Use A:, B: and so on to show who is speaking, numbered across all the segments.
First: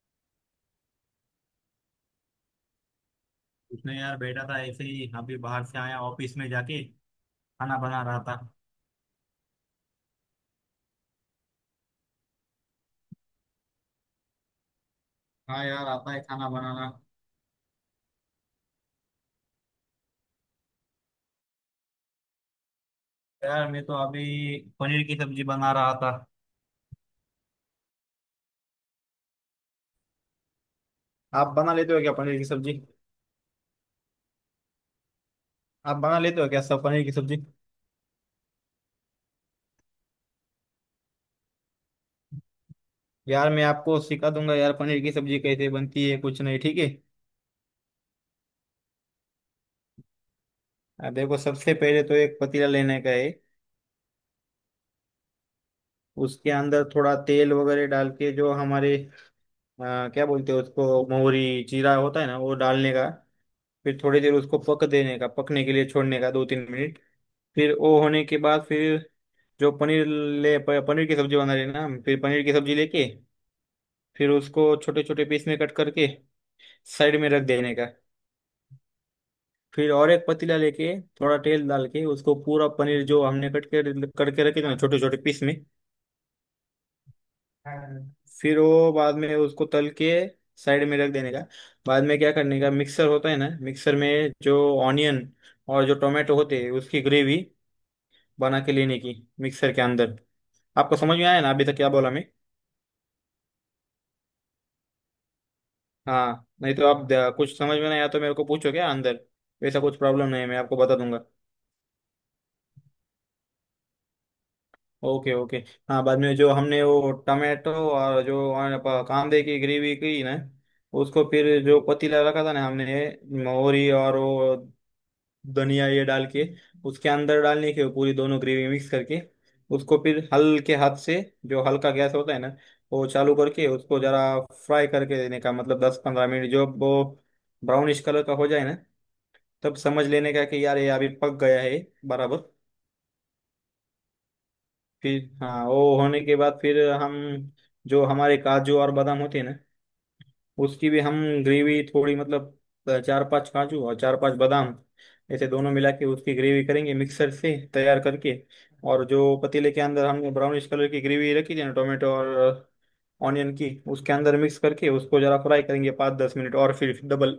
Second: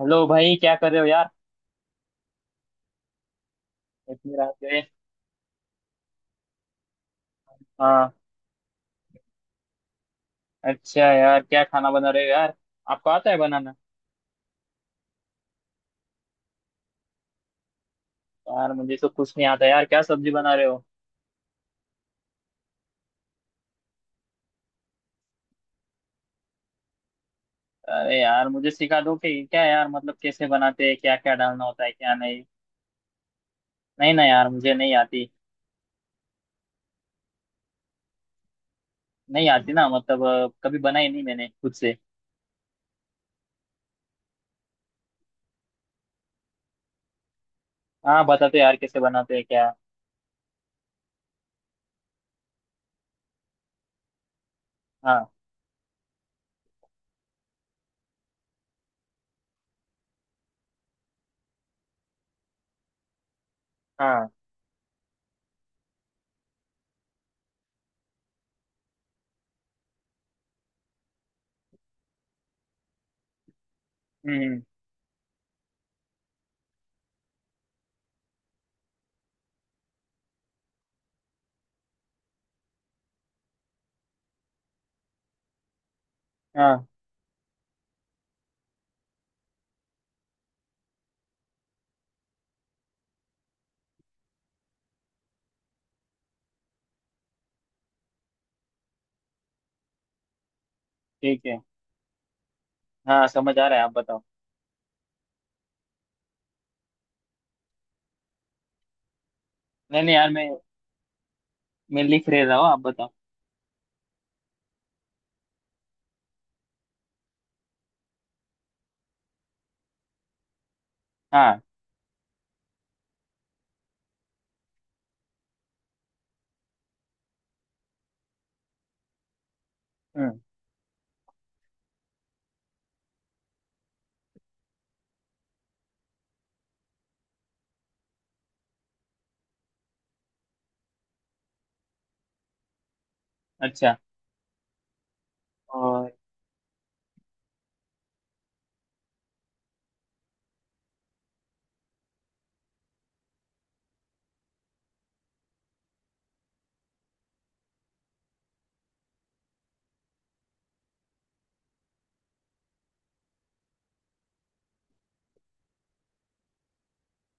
A: Hello भाई, क्या कर रहे हो यार?
B: उसने यार
A: इतनी
B: बैठा
A: रात
B: था
A: गए?
B: ऐसे ही। अभी बाहर से आया ऑफिस में जाके खाना बना
A: हाँ।
B: रहा था।
A: अच्छा यार, क्या खाना बना रहे हो यार? आपको आता है बनाना?
B: हाँ यार, आता है खाना बनाना।
A: यार मुझे तो कुछ नहीं आता यार। क्या सब्जी बना रहे हो?
B: यार मैं तो अभी पनीर की सब्जी बना रहा था।
A: अरे यार मुझे सिखा दो कि क्या यार, मतलब कैसे बनाते हैं, क्या क्या
B: आप
A: डालना
B: बना
A: होता है
B: लेते हो क्या
A: क्या
B: पनीर
A: नहीं।
B: की सब्जी?
A: नहीं ना यार, मुझे नहीं आती।
B: आप बना लेते हो क्या सब पनीर की सब्जी?
A: नहीं आती ना। मतलब कभी बनाई नहीं मैंने खुद से।
B: यार मैं आपको सिखा दूंगा यार, पनीर की सब्जी कैसे बनती है, कुछ नहीं, ठीक है।
A: हाँ बता दो यार, कैसे बनाते हैं क्या?
B: देखो, सबसे पहले तो एक पतीला लेने का है।
A: हाँ।
B: उसके अंदर थोड़ा तेल वगैरह डाल के, जो हमारे क्या बोलते हैं उसको, मोहरी जीरा होता है ना, वो डालने का। फिर थोड़ी
A: हाँ।
B: देर उसको पक देने का, पकने के लिए छोड़ने का 2-3 मिनट। फिर वो होने के बाद फिर जो पनीर पनीर की सब्जी बना लेना, फिर पनीर की सब्जी लेके फिर
A: हम्म।
B: उसको छोटे छोटे पीस में कट करके साइड में रख देने का। फिर और एक पतीला लेके थोड़ा तेल डाल के उसको पूरा पनीर जो हमने कट के करके रखे थे ना छोटे छोटे पीस में,
A: हाँ।
B: फिर वो बाद में उसको तल के साइड में रख देने का। बाद में क्या करने का, मिक्सर होता है ना, मिक्सर में जो ऑनियन और जो टोमेटो होते हैं उसकी ग्रेवी बना के लेने की, मिक्सर के अंदर। आपको समझ में आया
A: ठीक
B: ना
A: है।
B: अभी तक क्या बोला मैं?
A: हाँ समझ आ रहा है, आप बताओ।
B: हाँ, नहीं तो कुछ समझ में नहीं आया तो मेरे को पूछो, क्या अंदर वैसा कुछ
A: नहीं नहीं
B: प्रॉब्लम
A: यार,
B: नहीं
A: मैं
B: है, मैं आपको बता दूंगा।
A: मैं लिख रह रहा हूँ, आप बताओ।
B: Okay okay. हाँ, बाद में जो हमने वो टमाटो और जो हमारे कांदे की ग्रेवी की ना, उसको फिर
A: हाँ।
B: जो पतीला रखा था ना हमने, मोहरी और वो धनिया ये डाल के उसके अंदर डालने के, पूरी दोनों ग्रेवी मिक्स करके उसको फिर
A: हम्म।
B: हल्के हाथ से, जो हल्का गैस होता है ना वो चालू करके उसको जरा फ्राई करके देने का, मतलब 10-15 मिनट, जो वो ब्राउनिश कलर का हो जाए ना तब समझ लेने का कि यार ये अभी पक गया है बराबर।
A: अच्छा।
B: फिर हाँ, वो
A: और।
B: होने के बाद फिर हम, जो हमारे काजू और बादाम होते हैं ना, उसकी भी हम ग्रेवी थोड़ी मतलब चार पांच काजू और चार पांच बादाम, ऐसे दोनों मिला के उसकी ग्रेवी करेंगे मिक्सर से तैयार करके, और जो पतीले के अंदर हमने ब्राउनिश कलर की ग्रेवी रखी थी ना टोमेटो और ऑनियन की, उसके अंदर मिक्स करके उसको जरा फ्राई करेंगे 5-10 मिनट और फिर डबल।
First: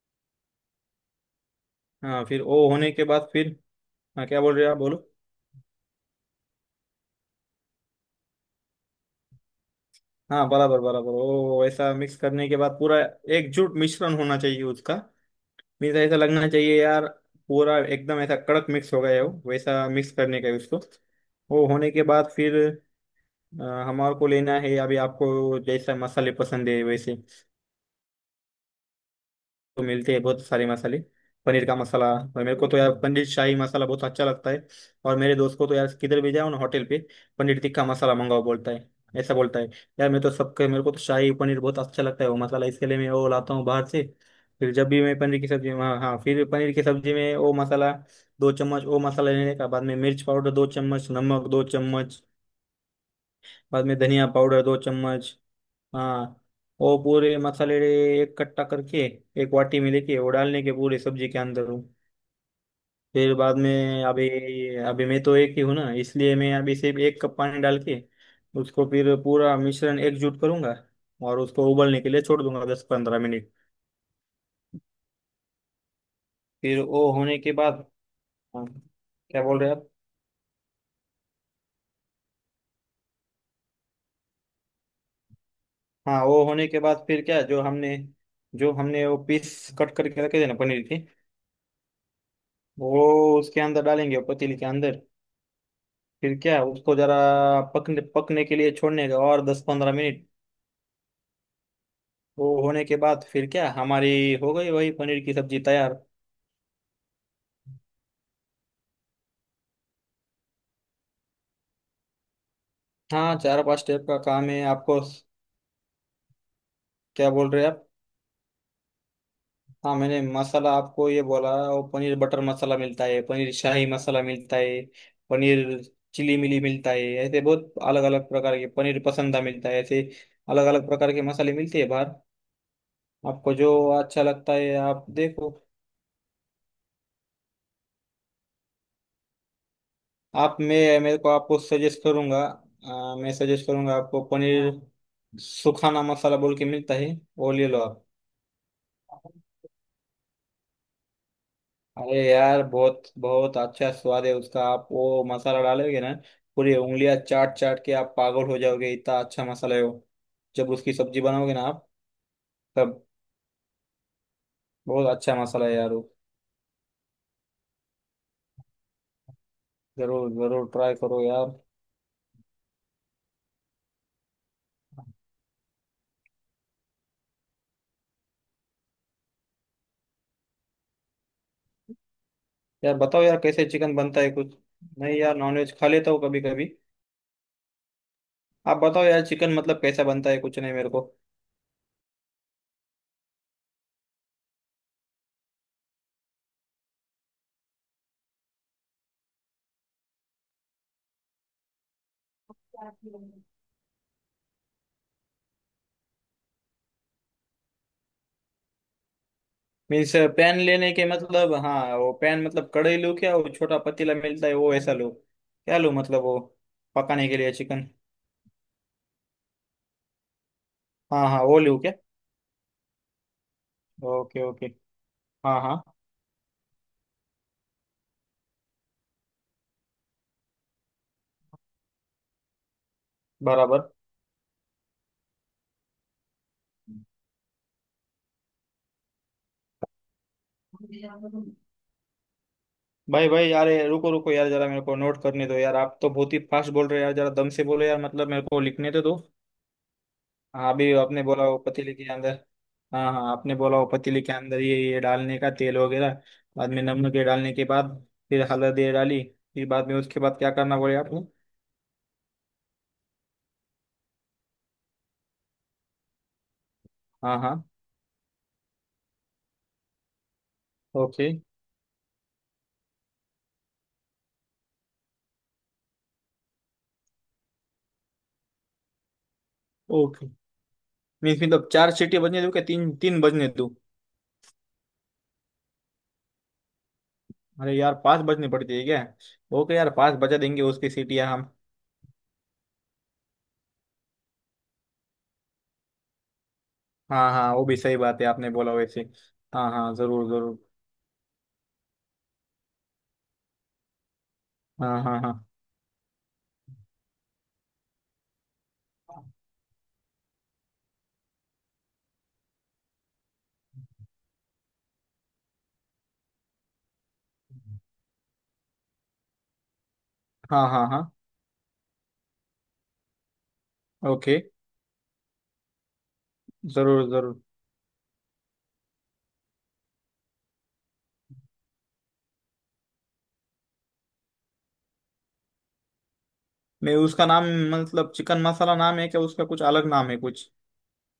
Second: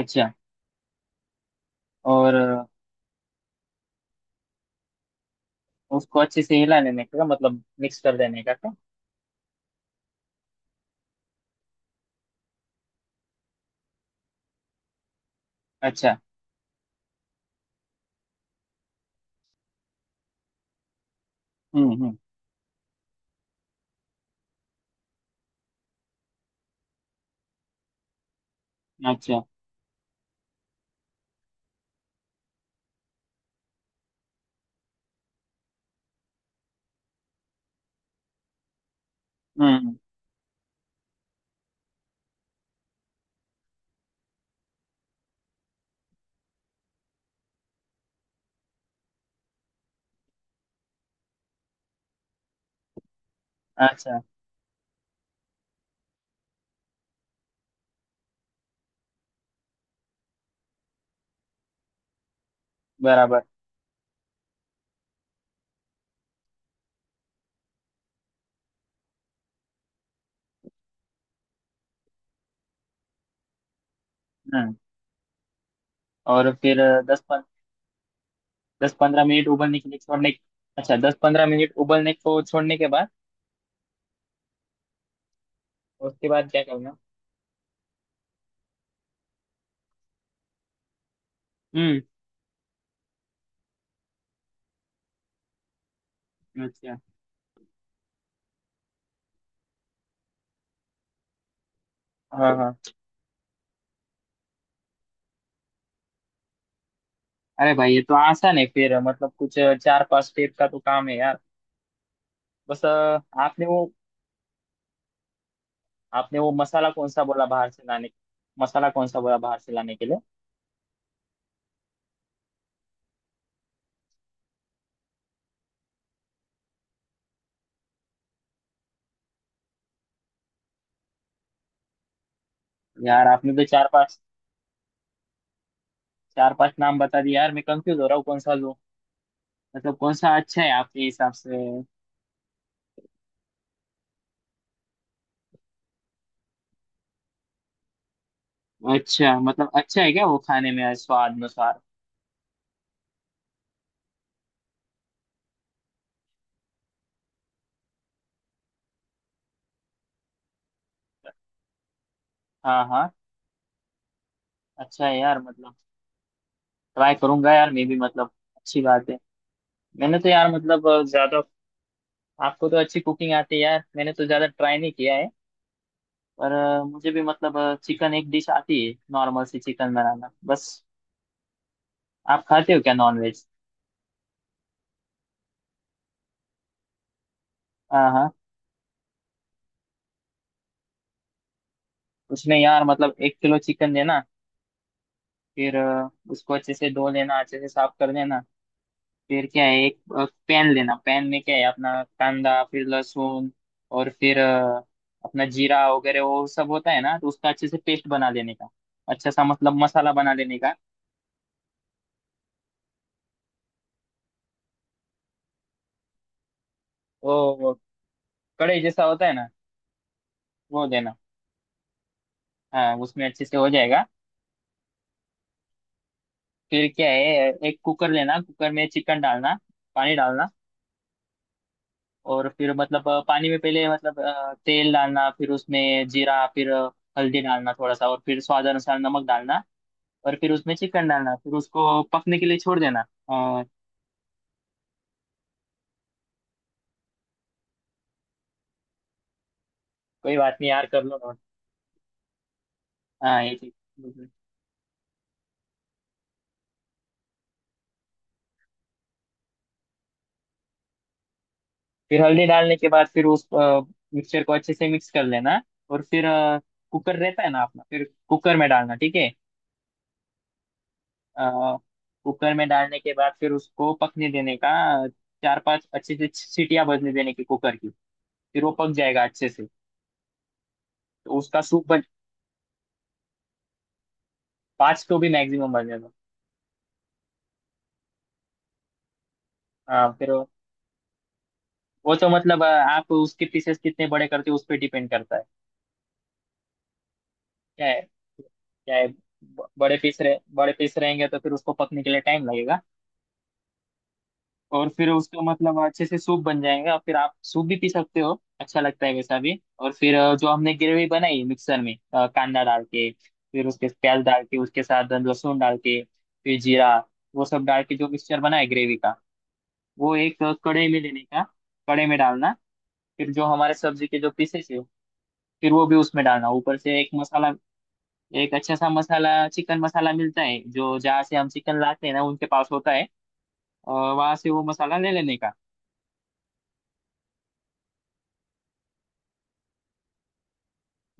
A: अच्छा।
B: हाँ,
A: और
B: फिर वो होने के बाद फिर, हाँ क्या बोल रहे हो आप, बोलो।
A: उसको अच्छे से हिला लेने का मतलब मिक्स कर देने का क्या?
B: हाँ बराबर बराबर, वो ऐसा मिक्स करने के बाद पूरा एकजुट मिश्रण होना चाहिए उसका। मीन्स
A: अच्छा।
B: ऐसा लगना चाहिए यार, पूरा एकदम ऐसा कड़क मिक्स हो गया हो, वैसा मिक्स करने का है उसको। वो होने के
A: हम्म
B: बाद फिर हमारे को लेना है, अभी आपको जैसा मसाले पसंद है वैसे,
A: हम्म। अच्छा।
B: तो मिलते हैं बहुत सारे मसाले, पनीर का मसाला। और मेरे को तो यार पनीर शाही मसाला बहुत अच्छा लगता है। और मेरे दोस्त को तो यार, किधर भी जाओ ना होटल पे, पनीर टिक्का मसाला मंगाओ, बोलता है, ऐसा बोलता है।
A: हम्म।
B: यार मैं तो सबके, मेरे को तो शाही पनीर बहुत अच्छा लगता है, वो मसाला इसके लिए मैं वो लाता हूँ बाहर से। फिर जब भी मैं पनीर की सब्जी, हाँ हाँ, फिर पनीर की सब्जी में वो मसाला, 2 चम्मच वो मसाला लेने का, बाद में मिर्च पाउडर 2 चम्मच, नमक 2 चम्मच, बाद में
A: अच्छा।
B: धनिया पाउडर 2 चम्मच। हाँ, वो पूरे मसाले एक कट्टा करके एक वाटी में लेके वो डालने के पूरे सब्जी के अंदर वो। फिर
A: बराबर।
B: बाद में अभी, अभी मैं तो एक ही हूँ ना, इसलिए मैं अभी सिर्फ 1 कप पानी डाल के उसको फिर पूरा मिश्रण एकजुट करूंगा और उसको उबलने के लिए छोड़ दूंगा 10-15 मिनट।
A: हम्म। और फिर?
B: फिर वो
A: दस
B: होने
A: पन,,
B: के बाद, हाँ,
A: 10-15
B: क्या
A: मिनट
B: बोल रहे हैं
A: उबलने
B: आप?
A: के लिए छोड़ने। अच्छा, 10-15 मिनट उबलने को छोड़ने के बाद
B: हाँ,
A: उसके
B: वो
A: बाद क्या
B: होने के
A: करना?
B: बाद फिर क्या, जो हमने वो पीस कट करके रखे थे ना पनीर के,
A: हम्म।
B: वो उसके अंदर डालेंगे पतीली के अंदर। फिर क्या उसको
A: अच्छा।
B: जरा पकने, पकने के लिए छोड़ने का और 10-15 मिनट। वो
A: हाँ हाँ।
B: होने के बाद फिर क्या, हमारी हो गई वही पनीर की सब्जी तैयार।
A: अरे भाई, ये तो आसान है फिर। मतलब कुछ 4-5 स्टेप का तो काम है यार। बस
B: हाँ, चार
A: आपने
B: पांच
A: वो,
B: स्टेप का काम है आपको।
A: आपने वो मसाला कौन सा
B: क्या
A: बोला
B: बोल रहे
A: बाहर
B: हैं
A: से
B: आप?
A: लाने? मसाला कौन सा बोला बाहर से लाने
B: हाँ,
A: के लिए?
B: मैंने मसाला आपको ये बोला, वो पनीर बटर मसाला मिलता है, पनीर शाही मसाला मिलता है, पनीर चिली मिली मिलता है, ऐसे बहुत अलग अलग प्रकार के पनीर पसंदा मिलता है, ऐसे अलग अलग प्रकार के मसाले मिलते हैं बाहर।
A: यार आपने
B: आपको
A: तो
B: जो
A: 4-5,
B: अच्छा लगता है आप देखो।
A: 4-5 नाम बता दिए यार, मैं कंफ्यूज हो रहा हूँ, कौन सा लूँ? मतलब कौन सा
B: आप,
A: अच्छा है
B: मैं
A: आपके
B: मेरे को,
A: हिसाब से?
B: आपको सजेस्ट करूंगा मैं सजेस्ट करूंगा आपको पनीर सुखाना मसाला बोल के मिलता है, वो ले लो आप।
A: अच्छा, मतलब अच्छा है क्या वो, खाने में स्वाद अनुसार?
B: अरे यार बहुत बहुत अच्छा स्वाद है उसका, आप वो मसाला डालोगे ना, पूरी उंगलियां चाट चाट के आप पागल हो जाओगे, इतना अच्छा मसाला है वो, जब उसकी सब्जी बनाओगे ना आप
A: हाँ
B: तब।
A: हाँ। अच्छा
B: बहुत
A: है
B: अच्छा
A: यार?
B: मसाला
A: मतलब
B: है यार वो।
A: ट्राई करूंगा यार मैं भी, मतलब अच्छी बात है। मैंने तो
B: जरूर
A: यार
B: जरूर
A: मतलब
B: ट्राई करो
A: ज्यादा,
B: यार।
A: आपको तो अच्छी कुकिंग आती है यार, मैंने तो ज्यादा ट्राई नहीं किया है। पर मुझे भी मतलब चिकन एक डिश आती है, नॉर्मल सी चिकन बनाना बस। आप खाते हो क्या
B: यार बताओ यार
A: नॉनवेज?
B: कैसे चिकन बनता है, कुछ नहीं यार नॉनवेज खा लेता हूँ कभी कभी।
A: हाँ हाँ।
B: आप बताओ यार, चिकन मतलब कैसा बनता है कुछ नहीं मेरे
A: उसमें यार मतलब 1 किलो चिकन देना, फिर उसको अच्छे से धो लेना, अच्छे से साफ कर लेना। फिर क्या है, एक पैन लेना। पैन में क्या है, अपना कांदा, फिर
B: को।
A: लहसुन, और फिर अपना जीरा वगैरह वो सब होता है ना, तो उसका अच्छे से पेस्ट बना लेने का, अच्छा सा मतलब मसाला
B: मीन्स,
A: बना लेने
B: पेन
A: का।
B: लेने के मतलब, हाँ वो पेन मतलब कड़े लूँ क्या, वो छोटा पतीला मिलता है वो ऐसा लूँ क्या, लूँ मतलब वो, पकाने
A: वो
B: के लिए
A: वो
B: चिकन।
A: कढ़ाई जैसा होता है ना, वो देना।
B: हाँ हाँ, वो लूँ क्या?
A: हाँ उसमें अच्छे से हो जाएगा।
B: Okay okay. हाँ हाँ
A: फिर क्या है, एक कुकर लेना, कुकर में चिकन डालना, पानी डालना। और फिर मतलब पानी में पहले
B: बराबर।
A: मतलब तेल डालना, फिर उसमें जीरा, फिर हल्दी डालना थोड़ा सा, और फिर स्वाद अनुसार नमक डालना, और फिर उसमें चिकन डालना, फिर उसको पकने के लिए छोड़ देना।
B: भाई भाई
A: हाँ,
B: यार, ये रुको रुको यार, जरा मेरे को नोट करने दो यार, आप तो बहुत ही फास्ट बोल रहे हो यार, जरा दम से बोलो यार, मतलब मेरे को लिखने तो दो।
A: कोई बात नहीं
B: हाँ,
A: यार,
B: अभी
A: कर लो
B: आपने
A: नोट।
B: बोला वो पतीले के अंदर, हाँ हाँ
A: हाँ ये
B: आपने
A: चीज
B: बोला वो पतीले
A: बिल्कुल।
B: के अंदर ये डालने का तेल वगैरह, बाद में नमक ये डालने के बाद फिर हल्दी ये डाली, फिर बाद में उसके बाद क्या करना बोले आप?
A: फिर हल्दी डालने के बाद फिर उस मिक्सचर को अच्छे से मिक्स कर लेना, और फिर कुकर
B: हाँ
A: रहता है ना
B: हाँ,
A: अपना, फिर कुकर में डालना, ठीक है।
B: ओके
A: अ, कुकर में डालने के बाद फिर उसको पकने देने का, अ, 4-5 अच्छे से सीटियां बजने देने की कुकर की, फिर वो पक जाएगा अच्छे से।
B: ओके।
A: तो
B: मीन्स,
A: उसका
B: मतलब
A: सूप
B: चार
A: बन,
B: सीटी बजने दूं क्या, तीन तीन बजने दूं?
A: 5 तो भी मैक्सिमम बनेगा।
B: अरे यार पांच बजने पड़ती है क्या? ओके यार,
A: हाँ
B: पांच
A: फिर
B: बजा
A: वो
B: देंगे उसकी सीटियां हम।
A: वो तो मतलब आप उसके पीसेस कितने बड़े करते हो उस पर डिपेंड करता है।
B: हाँ हाँ, वो भी
A: क्या
B: सही
A: है,
B: बात है, आपने बोला
A: क्या
B: वैसे।
A: है,
B: हाँ हाँ
A: बड़े पीस
B: जरूर
A: रहे,
B: जरूर।
A: बड़े पीस रहेंगे तो फिर उसको पकने के लिए टाइम लगेगा, और
B: हाँ
A: फिर
B: हाँ हाँ।
A: उसका मतलब अच्छे से सूप बन जाएगा, फिर आप सूप भी पी सकते हो, अच्छा लगता है वैसा भी। और फिर जो हमने ग्रेवी बनाई मिक्सर में, कांदा डाल के, फिर उसके प्याज डाल के, उसके साथ लहसुन डाल के, फिर जीरा, वो सब डाल के जो मिक्सचर बना है ग्रेवी का, वो एक
B: हाँ हाँ
A: कढ़ाई में
B: हाँ।
A: लेने का, कढ़ाई में डालना, फिर जो हमारे सब्जी के जो
B: ओके।
A: पीसेस है, फिर वो भी उसमें डालना, ऊपर से
B: जरूर
A: एक
B: जरूर।
A: मसाला। एक अच्छा सा मसाला चिकन मसाला मिलता है जो, जहाँ से हम चिकन लाते हैं ना उनके पास होता है, और वहां से वो मसाला ले लेने का।
B: नहीं, उसका नाम, मतलब चिकन मसाला नाम है क्या उसका, कुछ अलग नाम है कुछ?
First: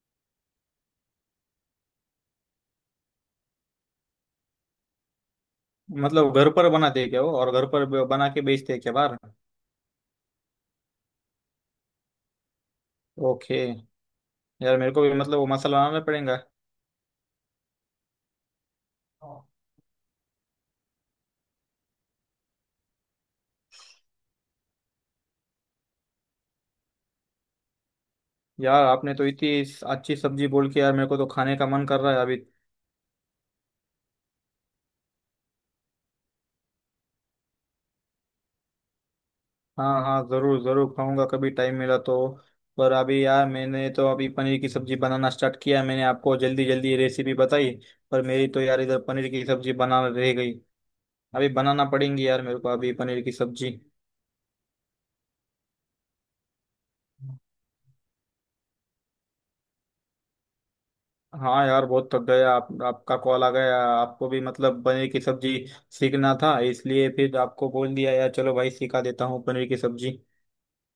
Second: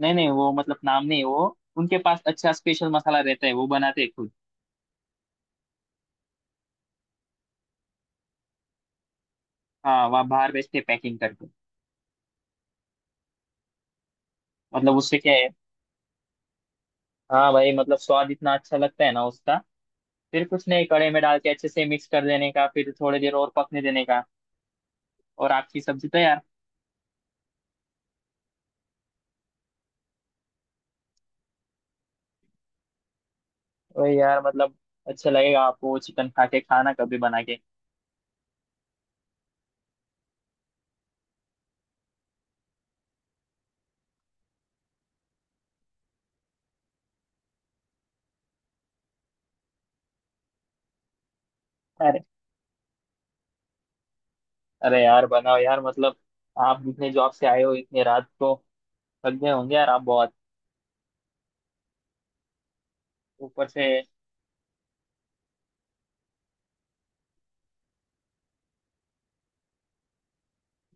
A: नहीं नहीं, वो मतलब नाम नहीं, वो उनके पास अच्छा स्पेशल मसाला रहता है, वो बनाते हैं खुद।
B: मतलब घर पर बनाते हैं क्या वो, और घर पर बना के बेचते हैं क्या बाहर?
A: हाँ वहाँ बाहर बेचते पैकिंग करके।
B: ओके। यार मेरे
A: मतलब
B: को भी
A: उससे क्या
B: मतलब वो
A: है,
B: मसाला बनाना पड़ेगा।
A: हाँ भाई मतलब स्वाद इतना अच्छा लगता है ना उसका। फिर कुछ नहीं, कड़े में डाल के अच्छे से मिक्स कर देने का, फिर थोड़ी देर और पकने देने का, और आपकी सब्जी तैयार।
B: यार आपने तो इतनी अच्छी सब्जी बोल के यार, मेरे को तो खाने का मन कर रहा है अभी।
A: वही यार मतलब अच्छा लगेगा आपको चिकन खा के, खाना कभी बना
B: हाँ हाँ जरूर जरूर, खाऊंगा कभी टाइम मिला तो। पर अभी यार मैंने तो अभी पनीर की सब्जी बनाना स्टार्ट किया है। मैंने आपको जल्दी जल्दी रेसिपी बताई, पर मेरी तो यार इधर पनीर की सब्जी बनाना रह गई, अभी बनाना
A: के।
B: पड़ेंगी यार मेरे को अभी पनीर की सब्जी।
A: अरे यार बनाओ यार मतलब, आप जितने जॉब से आए हो इतने रात को, थक गए होंगे यार आप बहुत,
B: हाँ यार बहुत थक गया, आप, आपका कॉल आ
A: ऊपर
B: गया,
A: से।
B: आपको भी मतलब पनीर की सब्जी सीखना था, इसलिए फिर आपको बोल दिया यार, चलो भाई सिखा देता हूँ पनीर की सब्जी।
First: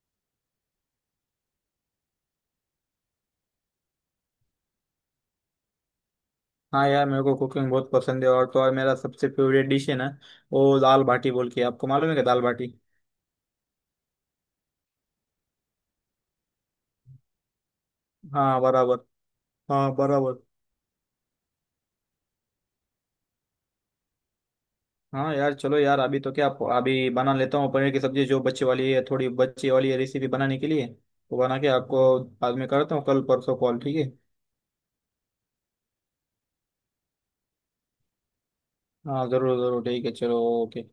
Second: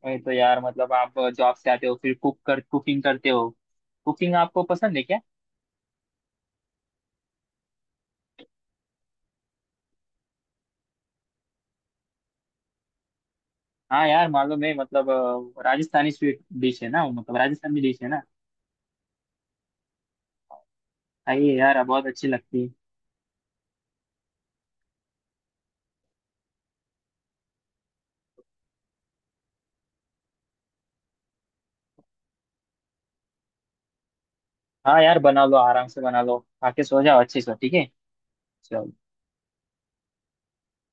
A: वही तो यार मतलब, आप जॉब से आते हो फिर कुक कर, कुकिंग करते हो। कुकिंग आपको पसंद है क्या?
B: हाँ यार मेरे को कुकिंग बहुत पसंद है, और तो और मेरा सबसे फेवरेट डिश है ना, वो दाल बाटी बोल के, आपको मालूम है क्या दाल बाटी?
A: हाँ यार मालूम है, मतलब राजस्थानी स्वीट डिश है ना वो, मतलब राजस्थानी डिश है ना।
B: हाँ बराबर। हाँ बराबर।
A: खाइए यार, बहुत अच्छी लगती है।
B: हाँ यार चलो यार, अभी तो क्या, अभी बना लेता हूँ पनीर की सब्जी, जो बच्चे वाली है, थोड़ी बच्चे वाली है रेसिपी बनाने के लिए, तो बना के आपको बाद में करता हूँ कल परसों कॉल, ठीक है।
A: हाँ यार बना लो आराम से, बना लो, आके सो जाओ अच्छे से, ठीक है। चलो।
B: हाँ जरूर जरूर ठीक है चलो ओके।